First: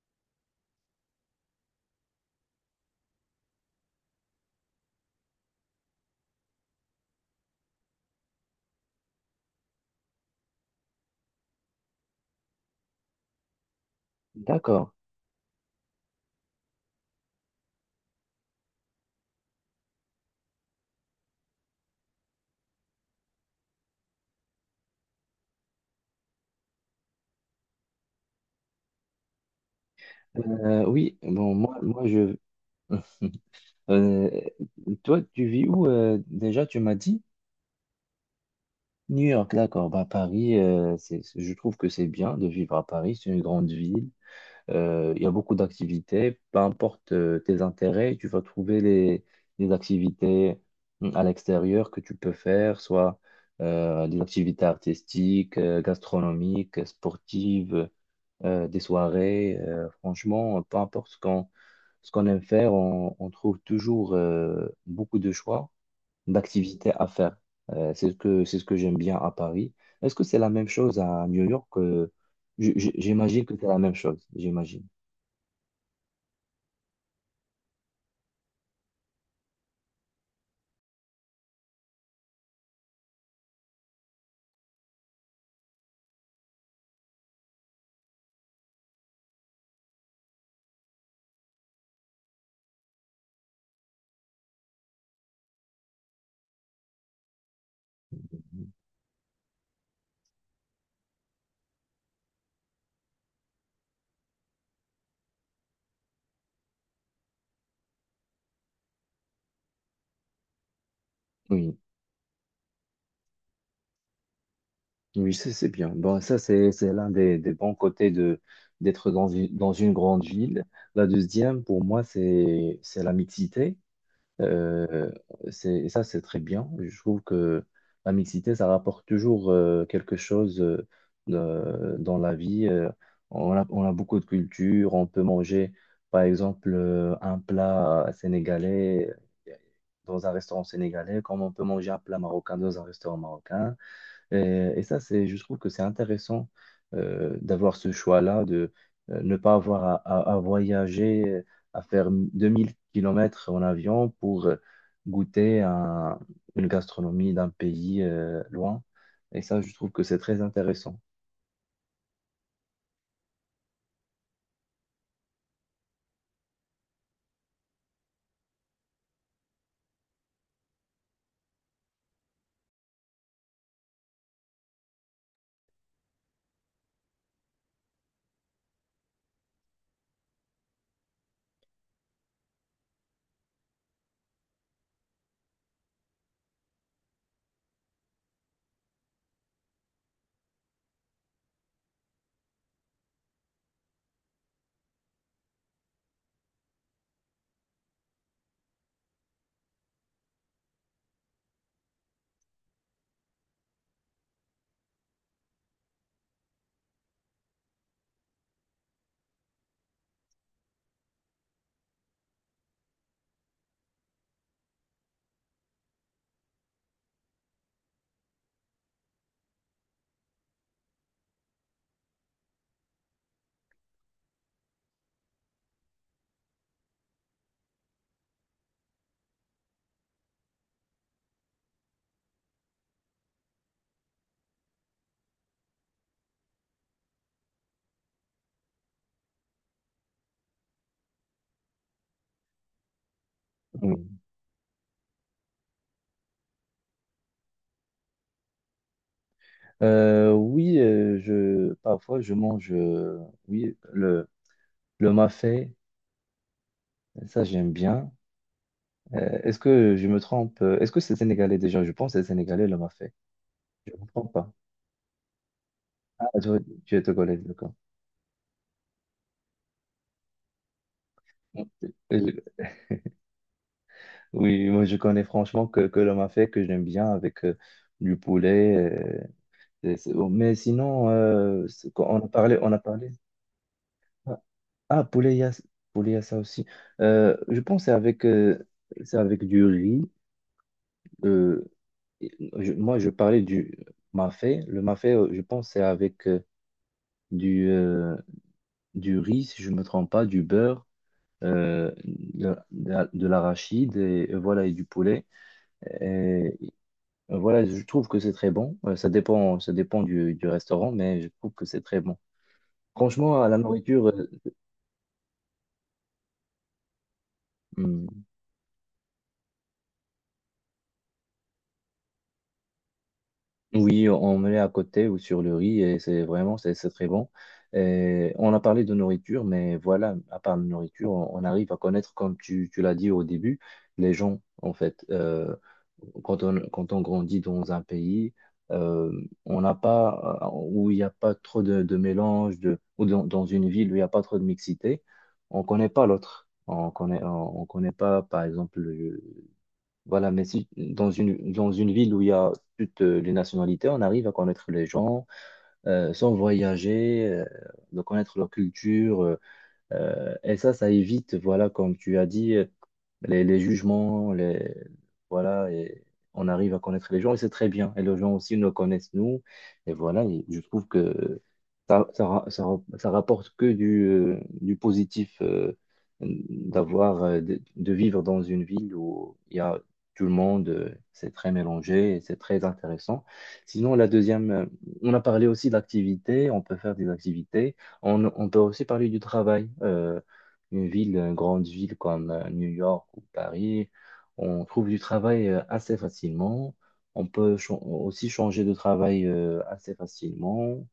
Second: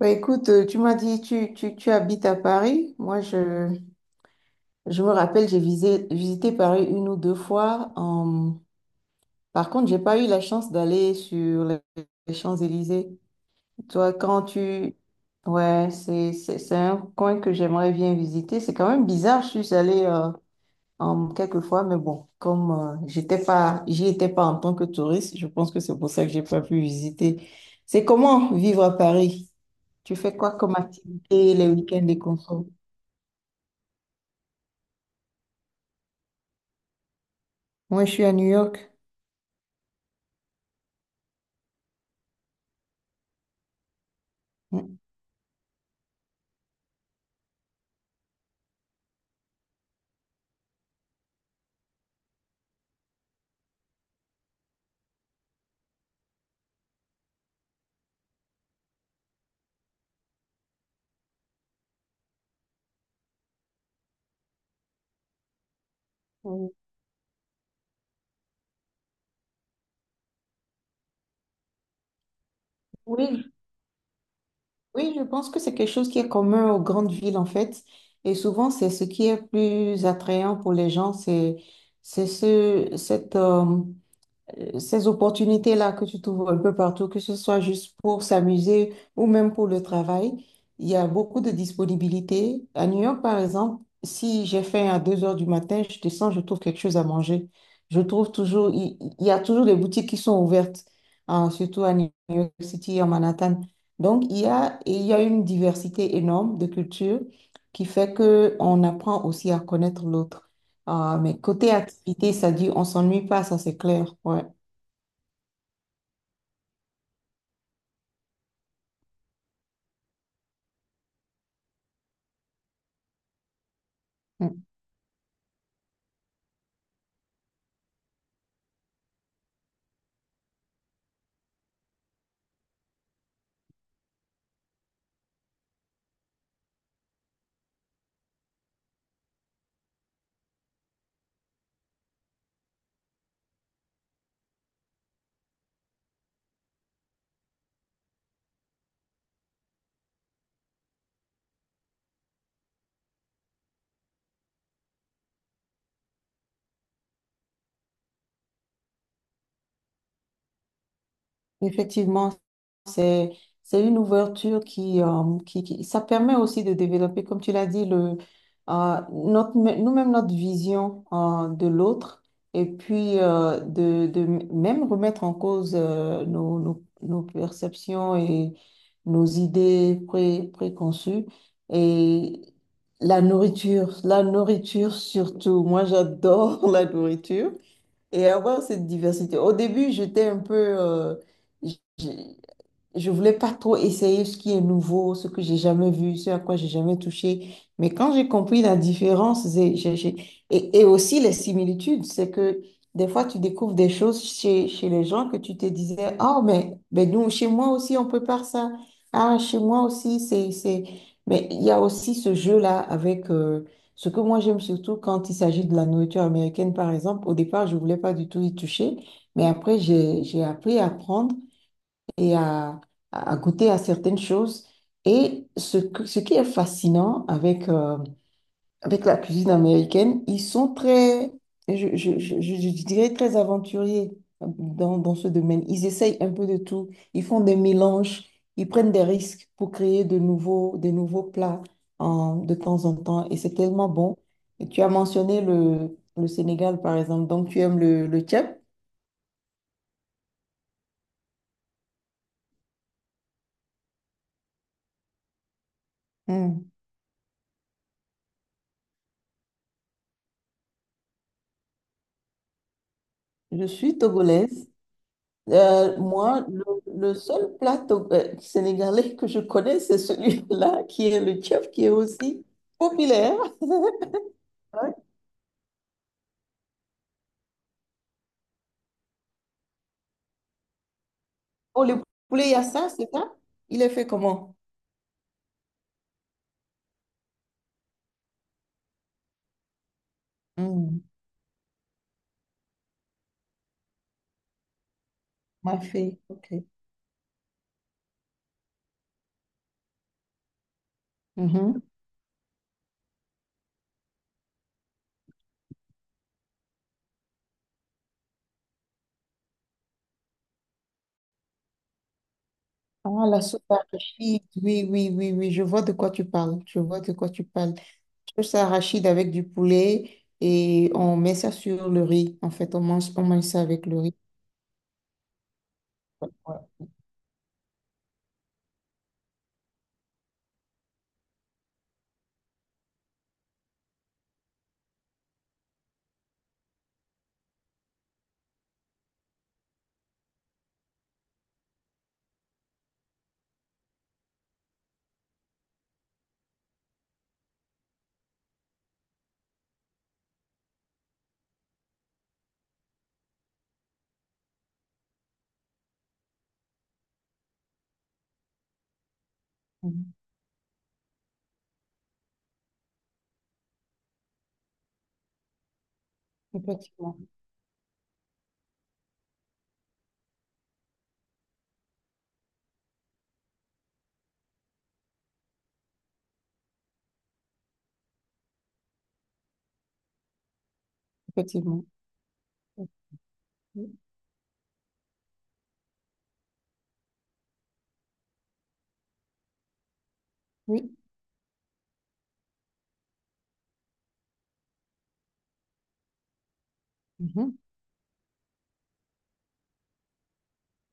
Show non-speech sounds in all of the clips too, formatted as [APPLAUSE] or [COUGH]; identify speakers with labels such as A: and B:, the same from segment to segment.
A: Tu m'as dit tu habites à Paris. Je me rappelle, j'ai visité Paris une ou deux fois. Par contre, j'ai pas eu la chance d'aller sur les Champs-Élysées. Toi, quand
B: D'accord.
A: tu... Ouais, c'est un coin que j'aimerais bien visiter. C'est quand même bizarre, je suis allée quelquefois, mais bon, comme j'y étais pas en tant que touriste, je pense que c'est pour ça que j'ai pas pu visiter. C'est comment vivre à Paris? Tu fais quoi comme
B: Oui,
A: activité
B: bon,
A: les
B: moi
A: week-ends et
B: je.
A: consos?
B: Euh, Toi, tu vis où déjà? Tu m'as dit
A: Moi, je suis à New York.
B: New York, d'accord. Bah, Paris, je trouve que c'est bien de vivre à Paris. C'est une grande ville.
A: Mm.
B: Il y a beaucoup d'activités. Peu importe tes intérêts, tu vas trouver les activités à l'extérieur que tu peux faire, soit des activités artistiques, gastronomiques, sportives, des soirées. Franchement, peu importe ce qu'on aime faire, on trouve toujours beaucoup de choix d'activités à faire. C'est ce que j'aime bien à Paris. Est-ce que c'est la même chose à New York? J'imagine
A: Oui,
B: que c'est la même chose, j'imagine.
A: oui, je pense que c'est quelque chose qui est commun aux grandes villes en fait. Et souvent, c'est ce qui est plus attrayant pour les gens, c'est ce cette ces opportunités-là que tu trouves un peu partout, que ce soit juste pour s'amuser ou même pour le travail, il y a beaucoup de disponibilité. À New York, par exemple, si j'ai faim à 2 heures du matin, je descends, je trouve quelque chose à manger. Je trouve toujours, il y a toujours des boutiques qui sont ouvertes, hein, surtout à New York City, à Manhattan. Donc, il y a, et il y a une diversité énorme de cultures qui fait que on apprend aussi à connaître l'autre. Ah, mais côté
B: Oui,
A: activité, ça dit on s'ennuie pas, ça c'est clair. Ouais.
B: oui, c'est bien. Bon, ça, c'est l'un des bons côtés d'être dans une grande ville. La deuxième, pour moi, c'est la mixité.
A: Mm.
B: Euh, et ça, c'est très bien. Je trouve que la mixité, ça rapporte toujours quelque chose dans la vie. On a beaucoup de cultures. On peut manger, par exemple, un plat sénégalais dans un restaurant sénégalais, comme on peut manger un plat marocain dans un restaurant marocain. Et ça, je trouve que c'est intéressant d'avoir ce choix-là, de ne pas avoir à voyager, à faire 2 000 kilomètres en avion pour goûter à une gastronomie d'un pays loin. Et ça, je trouve que c'est très intéressant.
A: Effectivement, c'est c'est une ouverture qui ça permet aussi de développer, comme tu l'as dit, notre, nous-mêmes notre vision de l'autre et puis de même remettre en cause nos perceptions et nos idées préconçues. Et la nourriture surtout, moi j'adore [LAUGHS] la nourriture. Et avoir cette diversité. Au début, j'étais un peu, j- je voulais pas trop essayer ce qui est nouveau, ce que j'ai jamais vu, ce à quoi j'ai jamais touché. Mais quand j'ai compris la différence, et aussi les similitudes, c'est que des fois tu découvres des choses chez, chez les gens que tu te disais, oh, mais nous, chez moi aussi, on prépare ça. Ah, chez moi aussi, c'est... Mais il y a aussi ce jeu-là avec ce que moi j'aime surtout quand il s'agit de la nourriture américaine, par exemple. Au départ, je voulais pas du tout y toucher, mais après, j'ai appris à prendre et à goûter à certaines choses. Et ce qui est fascinant avec, avec la cuisine américaine, ils sont très, je dirais, très aventuriers dans ce domaine. Ils essayent un peu de tout, ils font des mélanges, ils prennent des risques pour créer des nouveaux plats de temps en temps. Et c'est tellement
B: Oui,
A: bon. Et tu as mentionné le Sénégal, par exemple, donc tu aimes le tchèp.
B: Oui parfois, je mange oui, le mafé,
A: Hmm.
B: ça, j'aime bien. Est-ce que je me trompe? Est-ce que c'est sénégalais déjà? Je pense que c'est sénégalais le mafé.
A: Je
B: Je
A: suis
B: ne me trompe pas.
A: togolaise. Euh,
B: Ah,
A: moi,
B: toi,
A: le,
B: tu es
A: le
B: togolaise,
A: seul
B: d'accord.
A: plat sénégalais que je connais, c'est celui-là, [LAUGHS] qui est le chef, qui est
B: Euh,
A: aussi populaire.
B: Oui, moi
A: Ouais.
B: je connais franchement que le mafé que j'aime bien avec du poulet. C'est bon. Mais sinon,
A: Oh, le
B: quand on a
A: poulet
B: parlé, on a
A: yassa, c'est
B: parlé.
A: ça? Il est fait
B: Ah,
A: comment?
B: ah, poulet, il y a ça aussi. Je pense que c'est avec du riz.
A: Hmm,
B: euh, moi, je parlais du mafé. Le mafé, je pense que
A: ma
B: c'est
A: fée,
B: avec
A: ok.
B: du, euh, du riz, si je ne me trompe pas, du beurre,
A: Mhm.
B: euh, de l'arachide et voilà, et du poulet. Et voilà, je trouve que c'est très bon. Ça dépend du restaurant, mais je trouve que c'est très bon.
A: Ah, la
B: Franchement, à la
A: sauce
B: nourriture
A: arachide, oui, oui, oui, oui, je vois de quoi tu parles, je vois de quoi tu parles.
B: hmm,
A: Sauce arachide avec du poulet et on met ça sur le riz, en fait, on mange ça avec le
B: Oui,
A: riz.
B: on met à côté ou sur le riz et c'est vraiment
A: Ouais.
B: c'est c'est très bon. Et on a parlé de nourriture, mais voilà, à part la nourriture, on arrive à connaître, comme tu l'as dit au début, les gens en fait. Quand on quand on grandit dans un pays, euh, on n'a pas où il n'y a pas trop de mélange de ou dans une ville où il n'y a pas trop de mixité, on connaît pas l'autre. On connaît pas par exemple voilà, mais si dans une ville où il y a toutes les nationalités, on arrive à connaître les gens, sans voyager, de connaître leur culture. euh,
A: Mhm.
B: euh, et ça, ça évite, voilà, comme tu as dit, les jugements, les, voilà, et on arrive à connaître
A: Effectivement,
B: les gens et c'est très bien. Et les gens aussi nous connaissent, nous. Et voilà, et je trouve que ça rapporte que du positif, d'avoir, de vivre dans une ville où il y a tout le monde, c'est très
A: effectivement.
B: mélangé et c'est très intéressant. Sinon,
A: Oui.
B: la deuxième, on a parlé aussi d'activités, on peut faire des activités. On peut aussi parler du travail. Une
A: Oui.
B: ville, une grande ville comme New York ou Paris, on trouve du travail assez facilement. On peut
A: Mhm.
B: aussi changer de travail assez facilement.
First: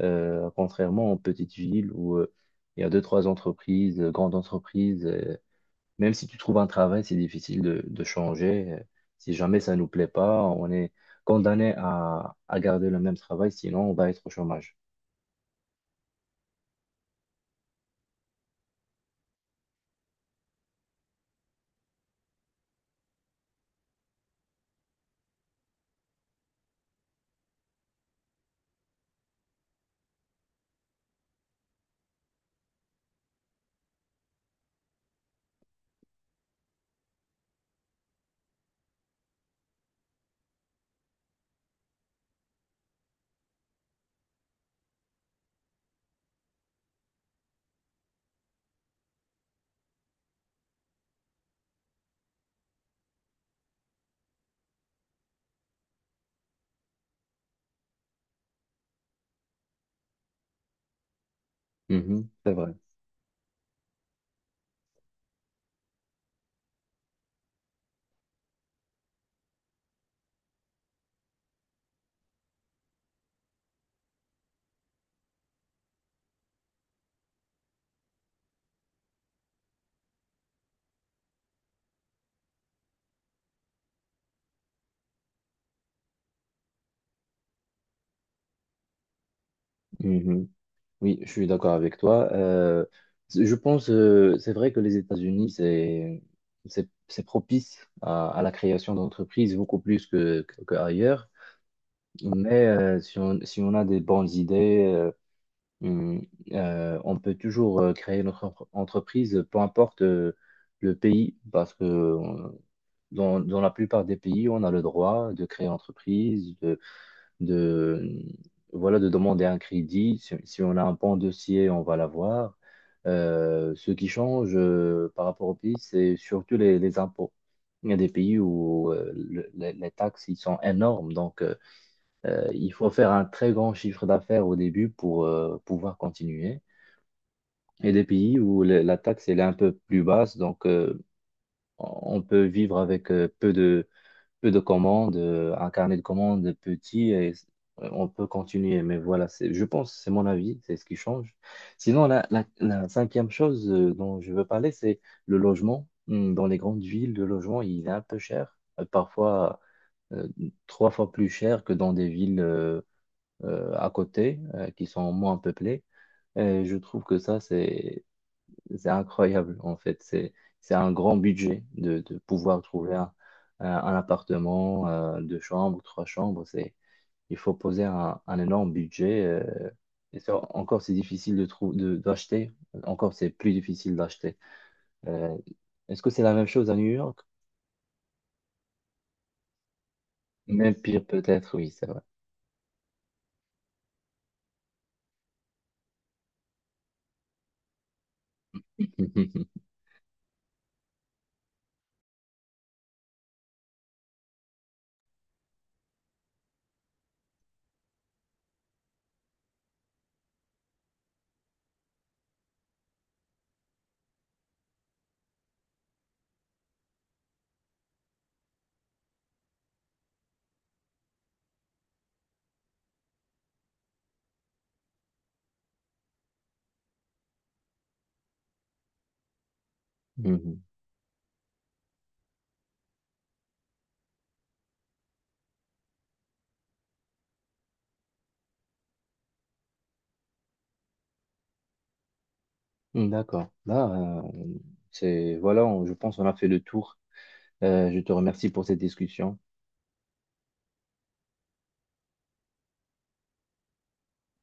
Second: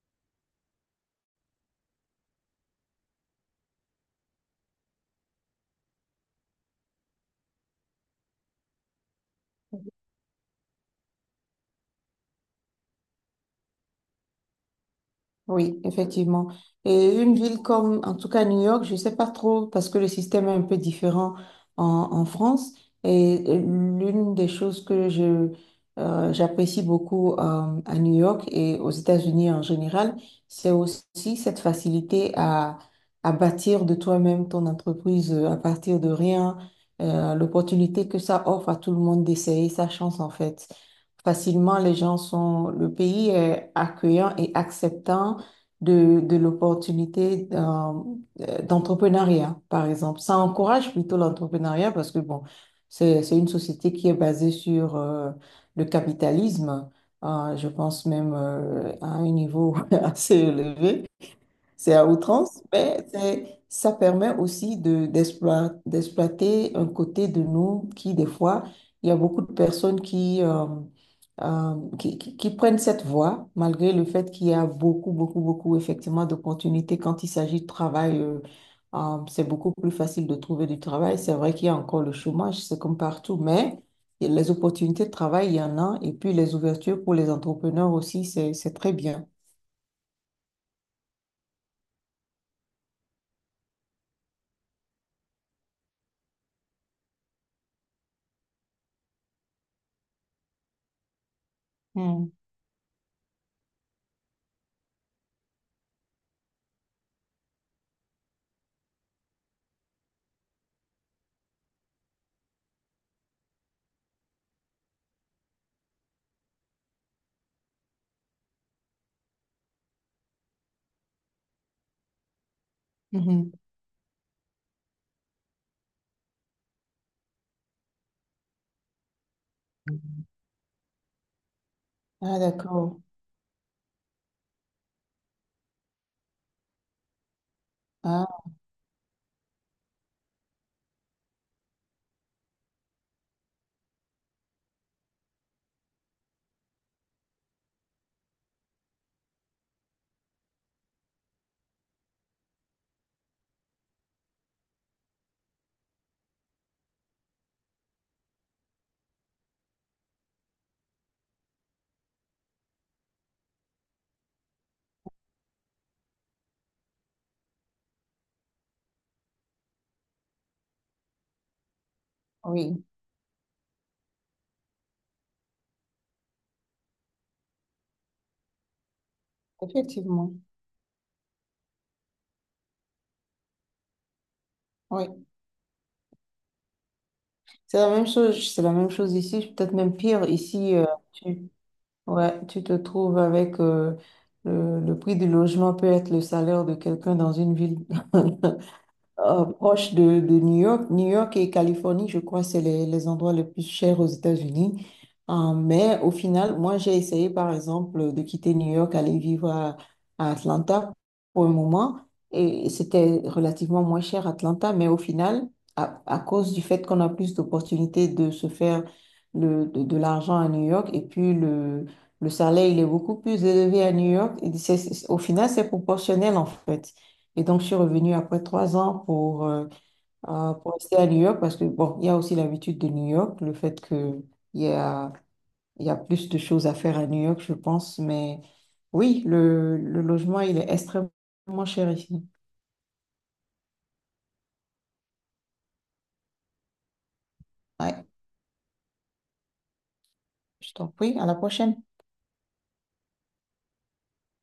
B: Contrairement aux petites villes où il y a deux, trois entreprises, grandes entreprises. Même si tu trouves un travail, c'est difficile de changer. Si jamais ça ne nous plaît pas, on est condamné à, garder le même travail, sinon on va être au chômage.
A: Oui, effectivement. Et une ville comme, en tout cas New York, je ne sais pas trop parce que le système est un peu différent en, en France. Et l'une des choses que j'apprécie beaucoup à New York et aux États-Unis en général, c'est aussi cette facilité à bâtir de toi-même ton entreprise à partir de rien, l'opportunité que ça offre à tout le monde d'essayer sa chance en fait. Facilement, les gens sont, le pays est accueillant et acceptant de l'opportunité d'entrepreneuriat, par exemple. Ça encourage plutôt l'entrepreneuriat parce que, bon, c'est une société qui est basée sur le capitalisme, je pense même à un niveau [LAUGHS] assez élevé. C'est à
B: Mhm, c'est
A: outrance,
B: vrai.
A: mais ça permet aussi de, d'exploiter un côté de nous qui, des fois, il y a beaucoup de personnes qui prennent cette voie, malgré le fait qu'il y a beaucoup, beaucoup, beaucoup, effectivement, d'opportunités. Quand il s'agit de travail, c'est beaucoup plus facile de trouver du travail. C'est vrai qu'il y a encore le chômage, c'est comme partout, mais les opportunités de travail, il y en a. Et puis, les ouvertures pour les entrepreneurs aussi, c'est très bien.
B: Mhm. Oui, je suis d'accord avec toi. Je pense, c'est vrai que les États-Unis, c'est propice à, la création d'entreprises beaucoup plus qu'ailleurs.
A: Mm.
B: Mais si on a des bonnes idées, hum, on peut toujours créer notre entreprise, peu importe le pays, parce que dans la plupart des pays, on a le droit de créer une entreprise, de, voilà, de demander un crédit. Si on a un bon dossier, on va l'avoir. Ce qui change par rapport au pays, c'est surtout les impôts. Il y a des pays où les taxes
A: Mhm.
B: ils sont énormes, donc
A: Ah,
B: il faut
A: d'accord.
B: faire un très grand chiffre d'affaires au début pour pouvoir continuer. Et des pays
A: Ah,
B: où la taxe elle est un peu plus basse, donc on peut vivre avec peu de commandes, un carnet de commandes petit et on peut continuer. Mais voilà, c'est, je pense, c'est mon avis, c'est ce qui change. Sinon, la cinquième chose dont je veux parler, c'est le logement. Hmm. Dans les grandes villes, le logement, il est un peu cher, parfois euh, trois fois plus cher que dans des villes à côté qui sont moins peuplées. Et je trouve que ça, c'est incroyable en fait. C'est un grand budget de pouvoir
A: oui,
B: trouver un appartement, deux chambres, trois chambres. Il faut poser un énorme budget. Et
A: effectivement.
B: ça, encore, c'est difficile d'acheter. Encore, c'est plus difficile d'acheter.
A: Oui,
B: Euh, est-ce que c'est la même chose à New York?
A: c'est la même chose. C'est la même chose ici, peut-être même pire.
B: Même
A: Ici,
B: pire
A: tu,
B: peut-être, oui, c'est vrai.
A: ouais, tu te trouves avec le prix du logement peut être le salaire de quelqu'un dans une ville. [LAUGHS] Euh,
B: [LAUGHS]
A: proche de New York. New York et Californie, je crois, c'est les endroits les plus chers aux États-Unis. Mais au final, moi, j'ai essayé, par exemple, de quitter New York, aller vivre à Atlanta pour un moment. Et c'était relativement moins cher Atlanta, mais au final, à cause du fait qu'on a plus d'opportunités de se faire de l'argent à New York, et puis le salaire, il est beaucoup plus élevé à New York, et au final, c'est proportionnel en fait. Et donc, je suis revenue après 3 ans
B: Mhm.
A: pour rester à New York parce que, bon, il y a aussi l'habitude de New York, le fait que il y a, il y a plus de choses à faire à New York, je pense. Mais oui, le logement, il est extrêmement cher ici.
B: D'accord. Là, c'est voilà, je pense qu'on a fait le tour. Je
A: Ouais,
B: te remercie pour cette discussion.
A: je t'en prie, à la prochaine.